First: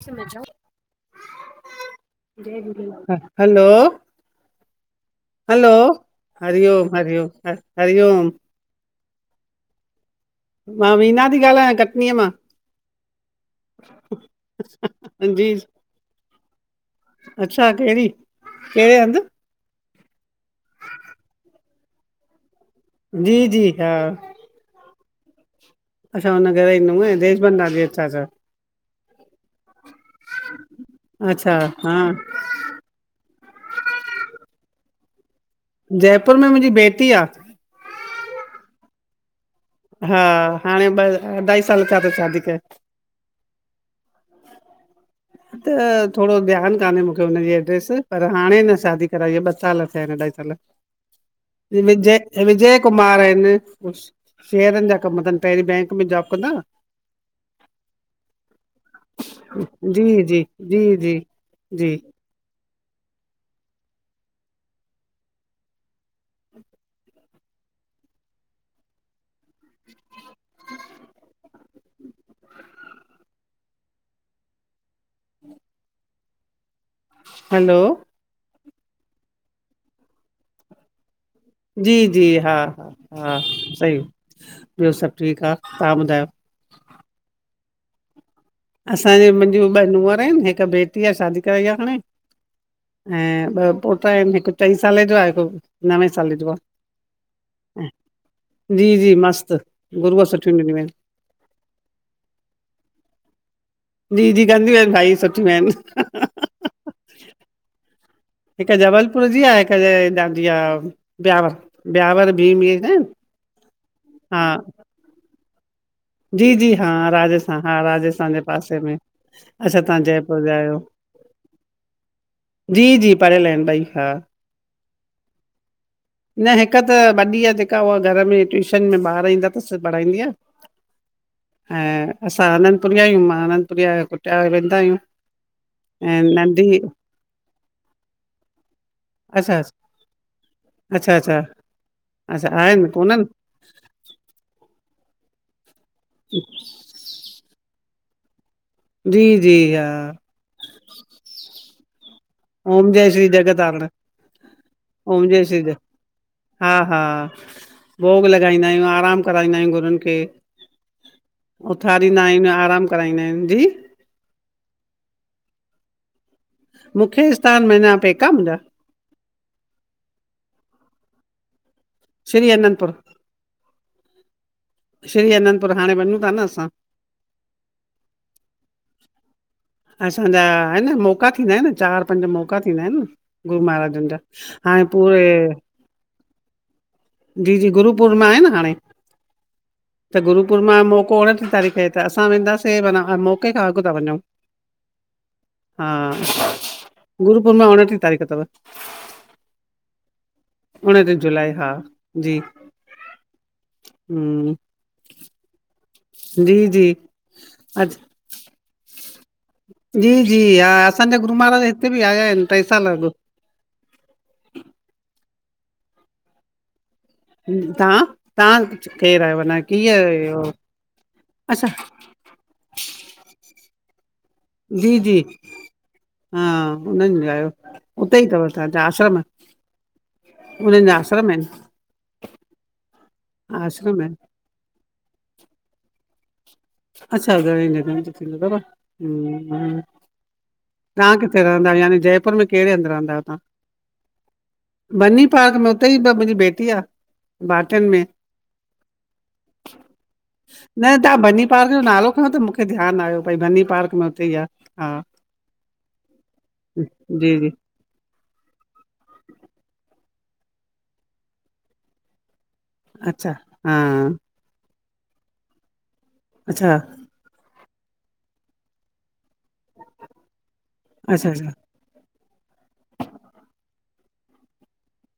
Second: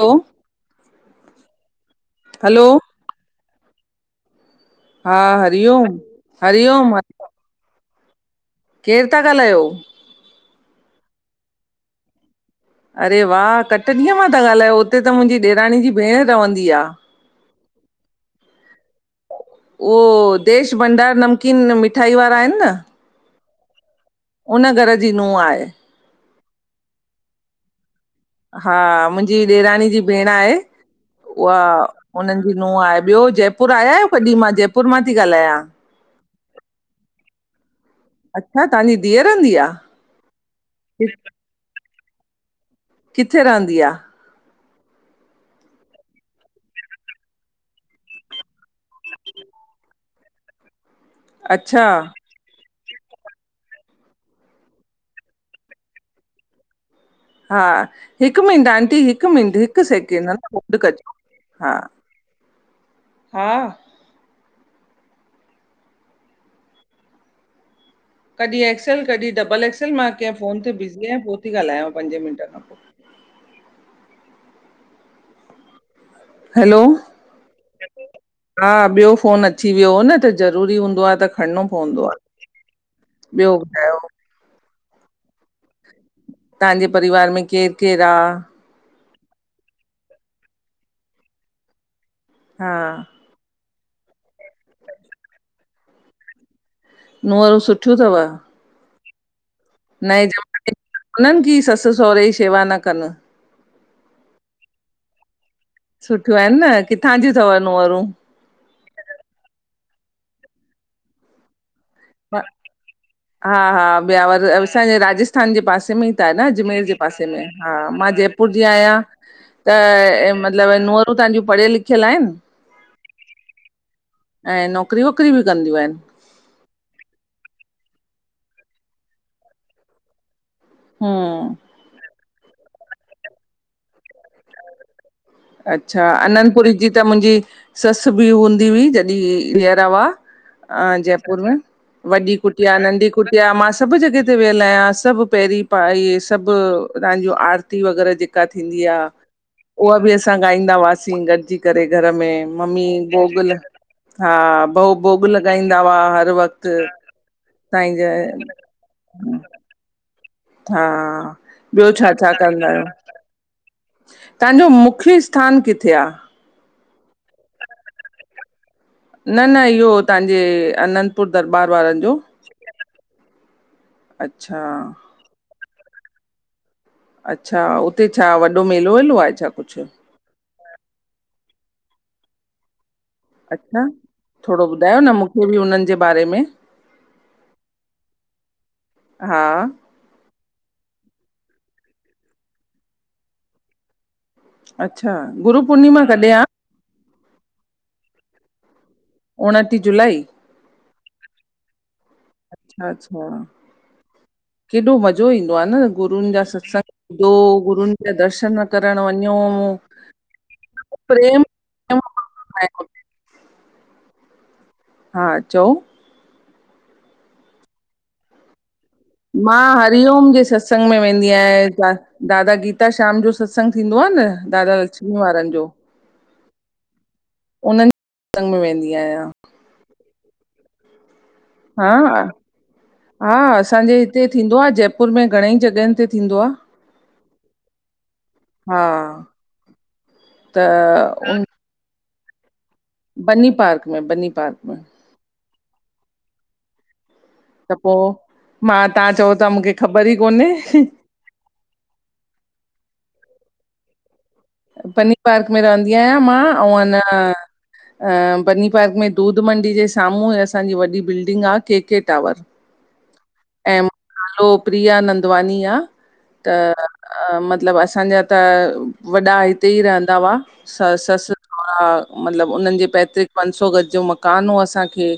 हलो जय hello Jhulelal! Hello हा hello! हरिओम हरिओम, हरिओम ह हरिओम! केर ता ॻाल्हायो? मां वीना ती ॻाल्हायां, कटनीअ मां। अरे वाह कटनी अ मां ता ॻाल्हायो! उते त मुंहिंजी ॾेरानी जी भेण रवंदी आ। अच्छा केड़ी, केड़े हंध? उहो देश भंडार नमकीन मिठाई वारा आहिन न जी जी, हा उन घर जी नूंह आहे। अच्छा, हुन घर जी नूंह‌ आहे, देश भंदार जी, अच्छा अच्छा। हा, मुंहिंजी ॾेरानी जी भेण आहे, अच्छा उहा हा उनिन नूंह आहे। ॿियो जयपुर आया आहियो कॾहिं मां जयपुर मां थी ॻाल्हायां? जयपुर में मुंहिंजी बेटी आ। अच्छा तहांजी धीअ रहंदी आ! हा, हाणे ॿ अढाई साल थिया तस शादी कये। किथे रहंदी आ? त थोड़ो ध्यानु कान्हे मूंखे हुनजी एड्रेस पर हाणे अंञा शादी कराई आ, ॿ साल थिया आहिन अढाई साल। अच्छा विजय [unintelligible] ऐं विजय कुमार आहिन, शेयरनि जा कम तनि, पहिरीं बैंक में जॉब कंदा हा। हा हिकु मिंट आंटी, हिकु मिंट, हिकु जी सेकेंड हं जी होल्ड जी जी कजो हा। जी हा ह [inaudible] कॾहिं एक्सल, कॾहिं डबल एक्सल, मां कंहिं फोन ते बिज़ी आहियां, पो ती ॻाल्हायांव पंज मिंट खां पो। हम [inaudible] हलो हलो हा ॿियो फोन अची वियो हो न, त ज़रूरी हूंदो आ त खणणो पवंदो जी- जी, हा आहे हा- ॿियो ॿुधायो सही, ॿियो सभु ठीकु आ तव्हां ॿुधायो? तव्हांजे परिवार में केरु केरु आ? असांजी मुंहिंजूं ॿ नूंंहर आहिन, हिकु बेटी आ शादी कराई आ हाणे। हा ऐं ॿ पोटा आहिन, हिकु चईं साले जो आ, हिकु नवें साले जो आ। नूंहंरूं सुठियूं थव? जी जी, मस्त! नए ज़माने जी त कोनन कि ससु सहुरे जी शेवा न कनि? जी- जी, कंदियूं आहिन, ॾाढी सुठियूं आहिन। सुठियूं आहिन न, किथां जी थव नूंहरूं? हिकु जबलपुर जी आ, हिक हेॾांजी आ बियावर ब्यावर ॿि -ॿि न! हा- हा हा ॿयावर असांजे राजस्थान जे पासे में त न जी जी अजमेर हा जे पासे में आ, राजस्थान हा मां राजस्थान जे जयपुर जी पासे में आयां त अच्छा तव्हां जयपुर जा मतिलब आहियो नूंहर त तहांजीयूं पढ़ियल लिखियल आहिन? जी- जी पढ़ियल आहिन ॿई‌, हा। ऐं नौकिरी वौकिरी बि कंदियूं आहिनि न हिकु त वॾी आ, जेका उहा घर में ट्यूशन में ॿार ईंदा थसि, पढ़ाईंदी आ। हा ऐं असां आनंदपुरी आहियूं, मां आनंदपुरिया कुटिया वेंदा आहियूं। अच्छा ऐं नंढी अआनंदपुरी जी त मुंहिंजी ससु बि हूंदी हुई अच्छा, जॾहिं जिअरा हुआ। अ अच्छा, अच्छा, जयपुर में वॾी अच्छा कुटिया, आहिनि नंढी कोन्हनि? कुटिया सभु जॻह ते वियल आहियां, सभु पहिरीं पाई, सभु तव्हांजूं आरती वग़ैरह जेक थींदी आ, जी, जी हा। उहा बि असां गाईंदा हुआसीं गॾिजी करे घर में। ममी ओम जय श्री भोॻ ल जगतारण, हा भो, ओम भोॻ जय श्री जग लॻाईंदा हुआ हर हा, वक़्तु। हा, साईं भोॻ जन लॻाईंदा आहियूं, आराम कराईंदा आहियूं, गुरुनि खे। हा, ॿियो छा- उथारींदा छा आहिनि, कंदा आराम आहियो? कराईंदा आहिनि, जी तव्हांजो, मुख्य स्थानु किथे आह? मुखे स्थान, मञा, पेका मुंहिंजा? न- न इहो तव्हांजे, अनंदपुर दरॿार वारनि जो। श्री अननपुर। अच्छा। श्री अनंदपुर, हाणे वञू था न असां। अच्छा, उते छा वॾो मेलो- वेलो आहे छा कुछ? असांजा, आहिनि न मौका थींदा आहिनि, चारि पंज मौका थींदा आहिनि न। गुर अच्छा महाराजनि जा, थोरो हाणे ॿुधायो न पूरे मूंखे बि उन्हनि जे बारे में जी- जी गुरू पुर्णिमा आहे न, हाणे। हा। त गुरुपूर्णिमा जो मक़ो उणटीह तारीख़ आहे त असां वेंदासें, माना मौके खां अॻु था वञऊं। अच्छा, गुरु पूर्णिमा कॾहिं आ। गुरु पूर्णिमा, उणटीह तारीख़ तव। उणटी जुलाई? उणटीह जुलाई हा, जी, अच्छा अच्छा हुं। केॾो मज़ो ईंदो आहे न, गुरनि जा सत्संग जी ॿुधो अ गुरनि जा दर्शन करणु वञो। जी- जी, हा, असांजा गुरू प्रेम महाराज हिते प्रेम बि आया आहिनि, टे साल अॻ। हा, चओ। तहां। तहां च् केर? मां हरिओम जे सत्संग में वेंदी अच्छा आहियां। दादा गीता श्याम जो सत्संग थींदो आह न, दादा जी लक्ष्मी जी वारनि जो। हा हुननि लाइयो उन्हनि उते ई अथव, सत्संग में तव्हांजा वेंदी आश्रम। आहियां उन्हनि जा आश्रम आहिनि? हां, हां, हा, असांजे आश्रम आहिनि हिते थींदो आह, जयपुर में घणेई जॻहियुनि ते थींदो आह। अच्छा, घणंई जॻहिंनि ते थींदो तव। हुं त तहां किथे उन- रहो? घर यानी जयपर में कहिड़े हंदि? बनी पार्क में, बनी पार्क में। बनी पार्क में, उते ई मुंहिंजी बेटी आह। त पो, मां तव्हां चओ था मूंखे ख़बर ई कोन्हे। तहां बनी पार्क जो नालो खयों, त मुखे ध्यानु आयो। भई बनी पार्क में हुते ई आह। बनी पार्क में रहंदी आहियां मां ओं अ न जी जी अ बनी पार्क में दूध मंडी जे साम्हूं ई असांजी वॾी बिल्डिंग आह केके टावर। अच्छा हा ऐं मुं जो प्रिया नंदवानी आहे त अच्छा अ मतिलबु असांजा त, वॾा हित उते ई रहंदा हुआ, सस अच्छा ससु अच्छा [unintelligible] मतिलबु उन्हनि जे पैतृक पंन सौ गज जो मकान हो असांखे।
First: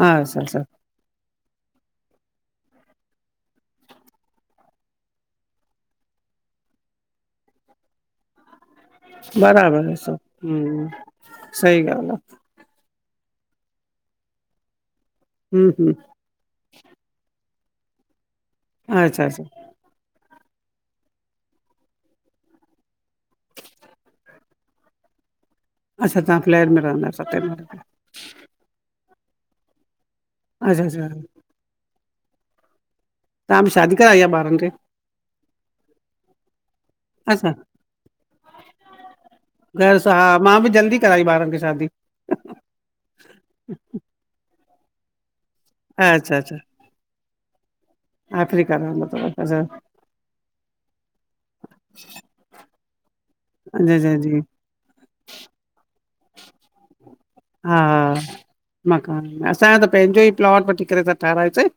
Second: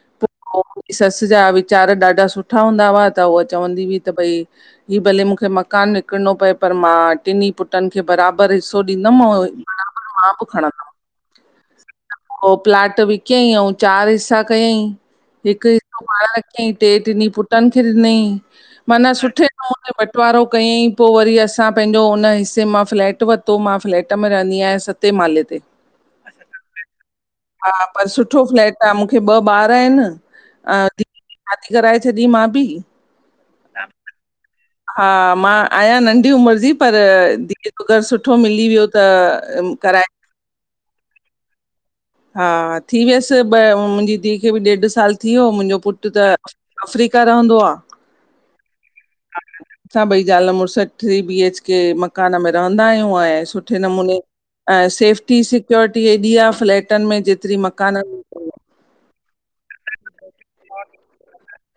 हा, सर सर [unintelligible] ससु जा वीचार ॾाढा सुठा हूंदा हुआ त, उहा चवंदी हुई त भई हीउ भले मूंखे मकानु विकिणणो पए, पर मां टिनी पुटनि खे बरा पर हिसो ॾींदम मां, बराबरि आहे सो मां बी हम्म खणंदम सही ॻाल्हि आहे पो प्लाट बि कियईं अऊं चार हिसा कयईं। हिक हम्म हम्म हिसो पाण टे टिनींन पुटन खे ॾिनई। माना अच्छा अच्छा सुठे नमूने बंटवारो कयईं पो वरी असां पैंजो उन हिसे मां फ्लैट वरितो मां, फ्लैट में रहंदी आहियां। सते माले ते। अच्छा, तव्हां फ्लेट में रहंदा आयो सते हा माले पर सुठो फ्लैट आ, मुखे ॿ ॿार आहिन अच्छा अ धीअ अच्छा जी शादी कराए छॾी मां बि। तहां बी शादी कराई आ ॿारन खे? हा, मां आयां नंढी उमिर जी। पर, अच्छा धीअ जो घर सुठो मिली वियो त घर कराए सां हा, मां बि जल्दी कराई ॿारन खे शादी। हा, थी वियस ॿ मुंजी धीउ खे बी ॾेढ साल थी वियो, मुंजो पुटु त अच्छा अफ्रीका रहंदो आ। आफ्रिका रंदो आ। असां ॿई ज़ाल मुड़स थ्री बी एच के मकान में रहंदा आयूं ऐं सुठे जी जी नमूने जी ऐं सेफ्टी सिक्योरिटी हेॾी आ फ्लैटन में जेतिरी मकाननि हा, में कोन्हे। मकान में असांजो त पंहिंजो ई प्लॉट वठी करे असां ठारायोसीं।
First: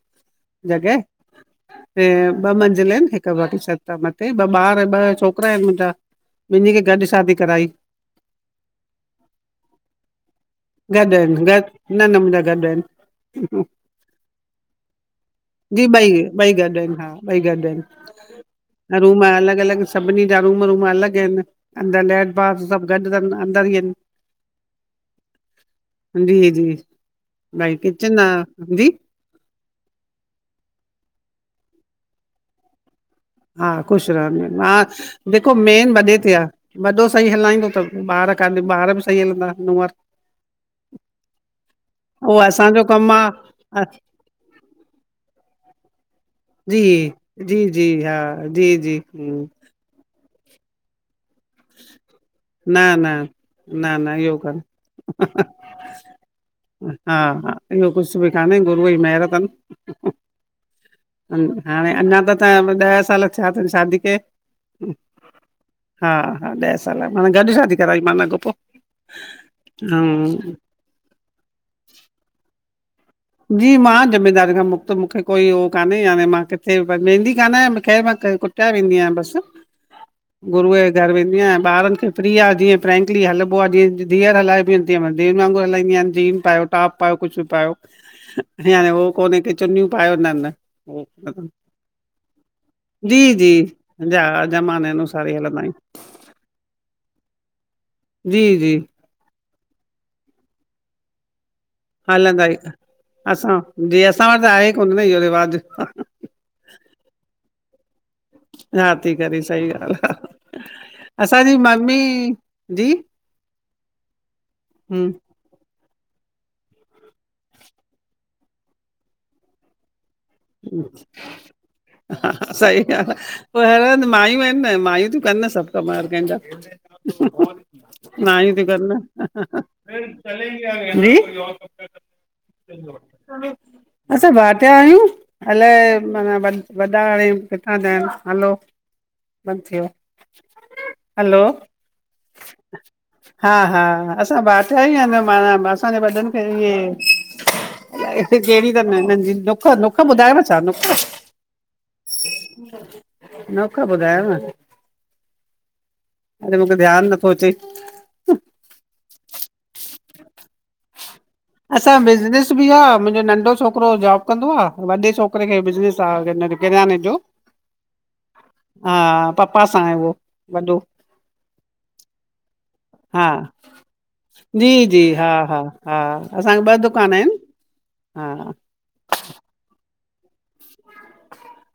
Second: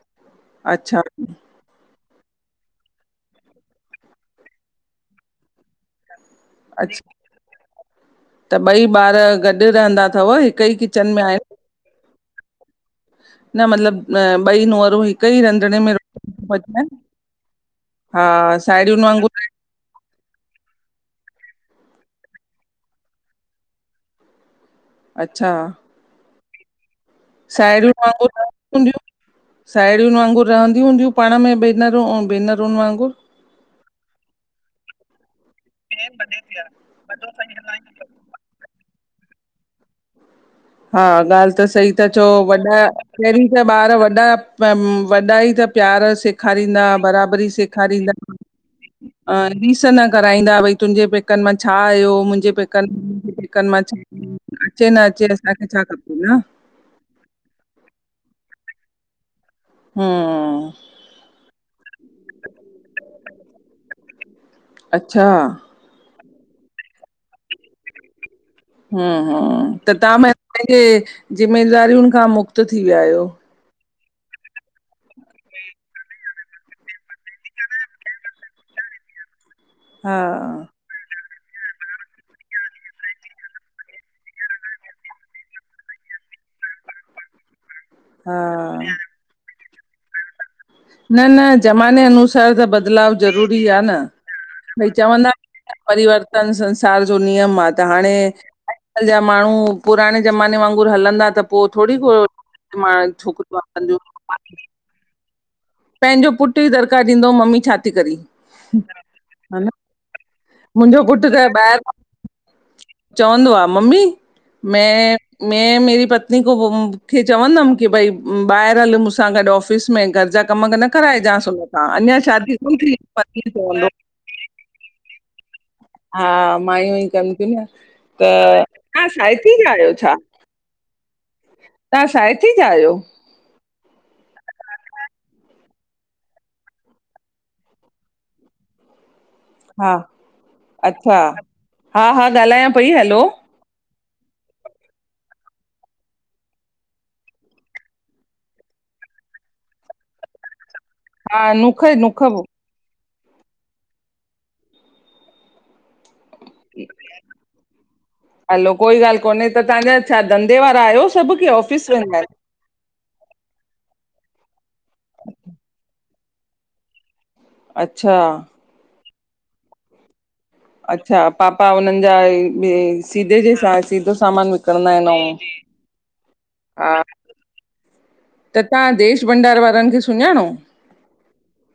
जॻह अच्छा ऐं ॿ मंज़िल आहिन। हिक वॾी छत आ मथे, ॿ ॿार ॿ छोकरा आहिन मुंजा‌। ॿिनीन खे गॾ अच्छा शादी कराई। त ॿई ॿार गॾ रहंदा अथव हिक ई गॾ किचन में आहिन आहिनि गॾ, न न मुंहिंजा गॾ आहिन। मतिलबु न, ॿई नुहरूं हिक ई रंधिणे जी, में ॿई रोटी थियूं ॿई गॾ आहिन पचाइनि हा, ॿई गॾ हा आहिन साहेड़ियुनि रूम वांगुरु अलॻ अलॻ सभनीं जा रूम रूम अलॻ आहिन। अंदर लैट बाथ सभ गॾ तन अंदर ई आहिन। अच्छा जी, जी भई साहेड़ियूं किचन आहे जी वांगुर साहेड़ियुन वांगुर रहंदी हूंदियूं पाण में भेनरूं अऊं भेनरुन वांगुर हा, ख़ुशि रहंदियूं आहिन, हा, जेको मेन वॾे ते आ वॾो सही हलाईंदो त ॿार कानी ॿार बि सही हलंदा नूंहर हा, ॻाल्ह त सही त चओ, उहो वॾा असांजो कमु आ पेहिरीं त अ, ॿार वॾा वॾा ई त प्यार सिख जी सेखारींदा, बराबरी जी जी सेखारींदा हा जी जी अ हूं रीस न कराईंदा, भई तुंजे पैक पेकन मां छा आयो? मुंजे न पेकन, न पेकन मां न न इहो कान अचे न अचे। अ छा खपे न। हा, हा इयो कुछ बि काने, गुरूअ जी मेहिर तन। हूं हाणे, अञा त त ॾह साल छा तन शादी खे। अच्छा हा, हा ॾह साल माना गॾ शादी कराई माना अॻो पो। ह ह त तव्हां हूं पैंजे ज़िमेदारियुन खां मुक्त थी विया आयो। जी, मां ज़िमेदारुन खां मुक्त मूंखे कोई हो कान्हे। हाणे मां किथे व वेंदी कान आयां ख़ैर मां कुटिया वेंदी आ बस, हा गुरूअ जे घर वेंदी आहियां ॿारनि खे फ्री आहे जीअं फ्रंकली हलबो आहे जीअ धीयर हलाइबी आहिनि तीअं धीयर वागुरु हलादीयां जीअं पायो टॉप पायो कुझु पायो याने हा उ कोनहे की चुनियूं पायो न न न न ज़माने अनुसार त बदिलाव जी जी ज़रूरी आहे न जा ज़माने भई अनुसार चवंदा ई हलंदा आहियूं परिवर्तन संसार जो नियम आहे त हाणे जी जी अॼु जा माण्हू पुराणे ज़माने वांगुरु हलंदा त पोइ थोरी को हलंदा ई मां असां छोकिरियूं कंदियूं जी असां वटि त आहे ई कोन न इहो रिवाजु पंहिंजो पुटु ई दरकारु ॾींदो हु ममी छा थी करी न थी करे सही ॻाल्हि आहे मुंहिंजो पुटु त ॿाहिरि जी चवंदो आहे मम्मी हूं मैं मै मेरी पत्नी को खे चवंदमि की भई ॿाहिरि हल मूंसां गॾु ऑफ़िस में करजा कम न कराइजांसि उन तां अञा शादी सही कोन्ह ॻाल्हि थी आ [inaudible] पोइ हर पवंदो हंधि मायूं आहिनि न मायूं तूं कनि न सभु कम कंहिंजा हा मायूं ई कनि थियूं न त मायूं ती कनि न तव्हां साइती जा आहियो ह छा ह ह नहीं तव्हां साय थी [unintelligible] जा आहियो असां भाटिया आहियूं अलाए माना व वॾा हाणे किथां था आहिनि हलो बंदि थी वियो हा अच्छा हलो हा हा ॻाल्हायां पई हलो हा हा असां भाटिया ई आहिनि माना असांजे वॾनि खे इहे हिते कहिड़ी अथ हिननि जी नुख नुख ॿुधायव छा नुख हा नुख नुख नुख ॿुधायो न अरे मूंखे ध्यानु नथो अचे हलो कोई ॻाल्हि कोन्हे त तव्हांजा छा धे वारा आहियो सभु की ऑफिस असां वेंदा आहिनि बिज़नेस मुंहिंजो नंढो छोकिरो जॉब कंदो आहे वॾे छोकिरे खे बि बिज़नस आहे किरयाने जो अच्छा हा पप्पा सां आहे उहो वॾो अच्छा पापा उन्हनि जा ॿि हा सीधे जेस सीधो सामान जी विकिणंदा जी आहिनि हा ऐं हा हा असांखे ॿ हा दुकान आहिनि हा त तव्हां देश भंडार वारनि खे सुञाणो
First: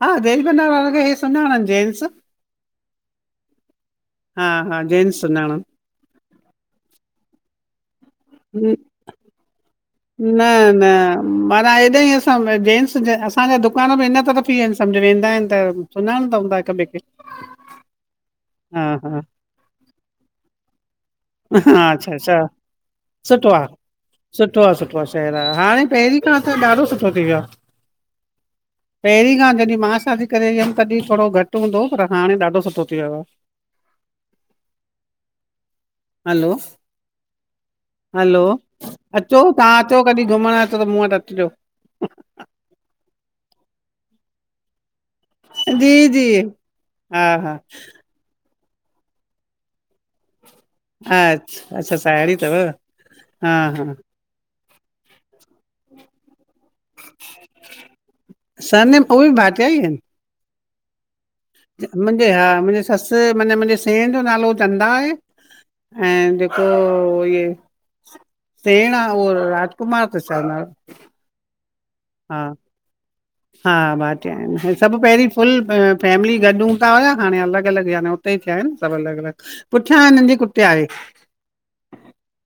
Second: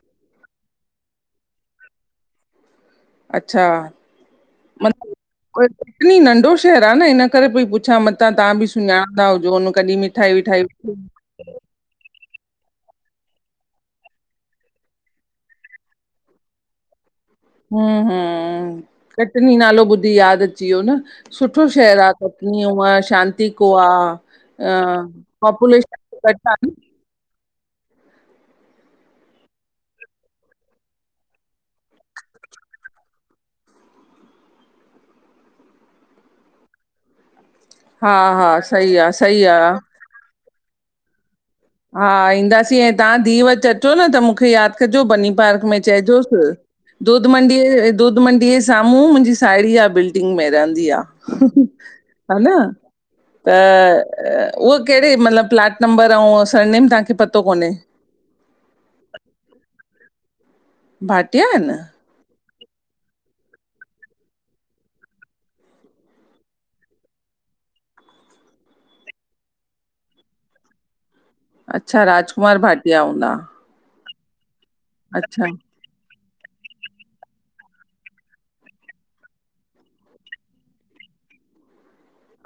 हा देश भंडार वारनि खे हे सुञाणनि जेंट्स अच्छा हा हा जेन्ट्स सुञाणनि तनी नंढो शहररु आहे न इन करे पई पुछां मतां तव्हां बि सुञाणंदा हुजो हुन कॾहिं मिठाई न विठाई न माना हेॾा ई असां जेेंट्स असांजा दुकान बि इन तरफ़ ई आहिन सम्झि वेंदा आहिन त सुञाणदा हूंदा हिक बे खे हम हम हा हा कटनी नालो ॿुधी यादि अची वियो न सुठो हा शहरु अच्छा आहे अच्छा कटनी ऊअं शांति सुठो आ को आहे सुठो आहे सुठो आहे शहर आहे हाणे पॉपुलेशन पहिरीं खां घटि त आहे न ॾाढो सुठो थी वियो आहे [inaudible] पहिरीं खां जॾहिं मां शादी करे व हुयमि तॾहिं थोरो घटि हूंदो पर हाणे ॾाढो सुठो थी वियो आहे हलो हा हलो हा सही आहे अचो सही आहे तव्हां अचो कॾहि घुमण त मूं वटि अचिजो हा ईंदासीं ऐं तव्हां धीउ वचु अचो न त मूंखे यादि कंजो बनी पार्कु में जी चैयजोस, जी हा दूध- हा मंडी दूध- मंडीअ जे साम्हूं मुंहिंजी सायड़ी आ। बिल्डिंग में रहंदी हंदी आ, अच्छा अच्छा साहेड़ी अथव हनि- हा हा त उहे केहिड़े, मतिलबु प्लाट नंबरु अऊं सरनेम तव्हांखे पतो कोन्हे। सरनेम, उहे बि भाटिया ई आहिनि। भाटिया आहिनि? मुंहिंजे हा मुंहिंजी ससु माना मुंहिंजे सेणु जो नालो चंदा आहे। ऐं जेको इये सेणु आ, उहो राजकुमार तसि शायदि नालो। अच्छा हा राजकुमार भाटिया हूंदा? हा भाटिया आहिन। हे सभु पेहिरीं अच्छा फुल फैमिली गॾु हुंदा हुया। हाणे अलॻि- अलॻि याने हुते ई थिया आहिनि, सभु अलॻि -अलॻि। पुठियां हिननि जी कुटिया आहे।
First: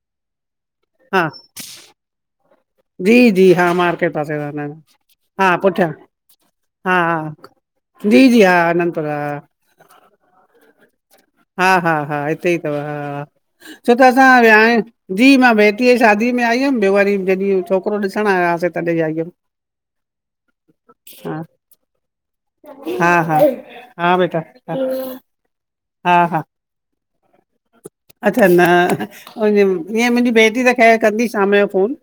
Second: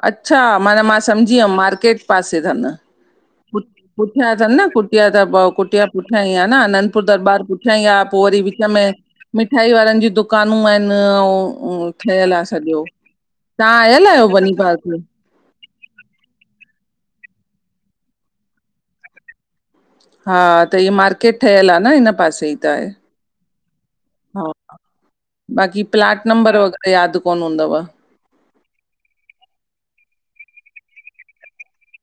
अच्छा! माना मां हा सम्झी वियमि, मार्केट पासे तनि। जी जी पु हा मार्केट पुठियां पासे तनि रहंदा न आहिनि कुटिया, त कुटिया पुठियां ई आ न हा आनंदपुर हा दरॿारु पुठियां ई आ, जी पोइ जी वरी हा विच में आनंदपुर हा मिठाई वारनि जी दुकानू आहिनि, अऊं हा- हा- हा हिते ई तव हा, तव्हां छो त आयल आहियो असां बनी विया पार्क में जी मां भेटीअ जी शादी में आई हुअमि। ॿियो वरी जॾहिं छोकिरो ॾिसणु आयासें, तॾहिं आई हुअमि। हा त हिय मार्केट ठहियलु आ न, हिनि पासे ई त आहे, हा, हा, हा। बाक़ी हा प्लाट- हा नंबरु वगैरह यादि कोन हूंदव? अच्छा न, ईअं मुंहिंजी भेटी त ख़ैरु कंदी शामु जो फ़ोनु।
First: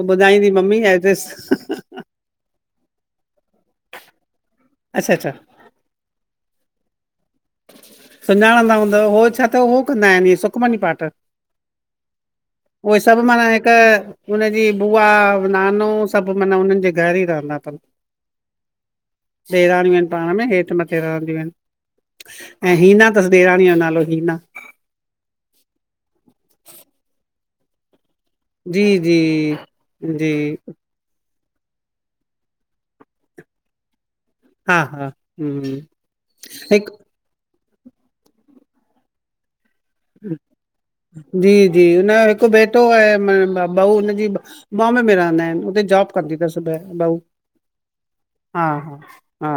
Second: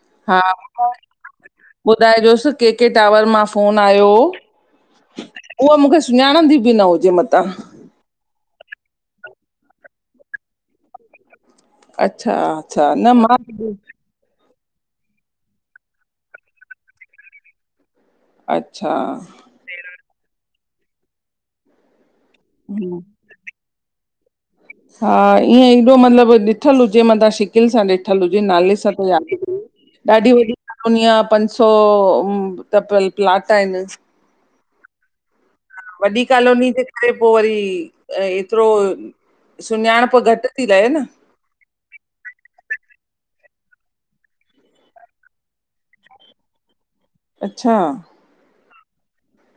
पोइ ॿुधाईंदी मम्मी हा एड्रेस। ॿुधाइजोसि के- के टावर मां फ़ोनु आयो हो। अच्छा -अच्छा। उहा मूंखे सुञाणंदी बि न हुजे मतां। सुञाणंदा हूंदव, हो छा त हो कंदा आहिनि, इ सुखमनी पाठु। अच्छा अच्छा उहे न सभु मां माना हिकु हुनजी बुआ- नानो सभु माना उन्हनि जे घरु ई रहंदा तनि। अच्छा। ॾेराणियूं आहिनि पाणु में, हेठि- मथे रहंदियूं आहिनि। ऐं हम्म, हीना तसि ॾेराणिअ जो नालो, हीना। हा ईअं एॾो मतलबु ॾिठलु हुजे, मथां शिकिल सां ॾिठ ठिल हुजे, नाले जी सां त जी यादिगिरी जी ॾाढी- वॾी पुनिया पंज सौ त प्लाट आहिनि। हा- हा वॾी कॉलोनी जे हिकु करे पोइ वरी एतिरो सुञाणपि घटि ती लहे न,? जी- जी हुनजो हिकु बेटो ऐं ॿ ॿहु हुनजी बाम्बे में रहंदा आहिनि, उते जॉबु कंदी तसि ॿऊ। अच्छा? हा- हा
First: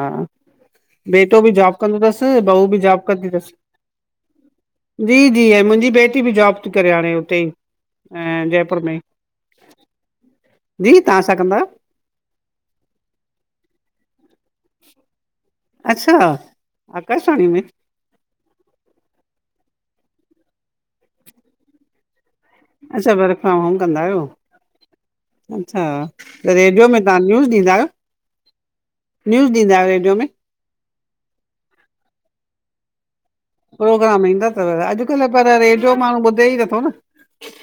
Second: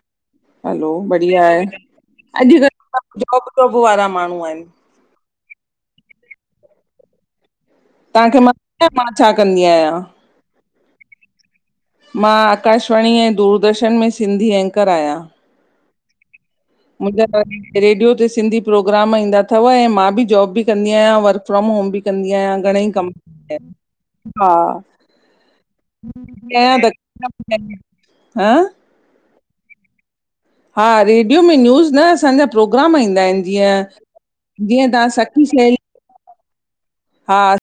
हलो बेटो बढ़िया बि आहे जॉबु कंदो तसि, बहू बि जॉबु कंदी तसि। हो वारां माण्हूं आहिनि। जी -जी ऐं मुंहिंजी बेटी बि जॉबु ती करे हाणे उते ई। तव्हांखे ऐं मां जयपुर ॿु में मां छा कंदी आहियां? जी तां सा कंदायो? मां आकाशवाणी ऐं दूरदर्शन में सिंधी एंकर आहियां। अच्छा। मुंहिंजा आकाशवाणी में अलाइ रेडियो ते सिंधी प्रोग्राम ईंदा अथव, ऐं मां बि जॉब बि कंदी आहियां वर्क फ्रॉम होम बि कंदी आहियां। घणेई कम अच्छा वर्क फ्राम होम कंदा आहियो हा अच्छा त हं रेडियो में तहां न्यूज़ ॾींदा आहियो? हा न्यूज़ ॾीदा आहियो रेडियो में? हा रेडियो में न्यूज़ न असांजा प्रोग्राम ईंदा आहिन। प्रोग्राम ईंदा अथव अॼुकल्ह पर सहेली रेडियो माण्हू ॿुधे ई नथो न। हा।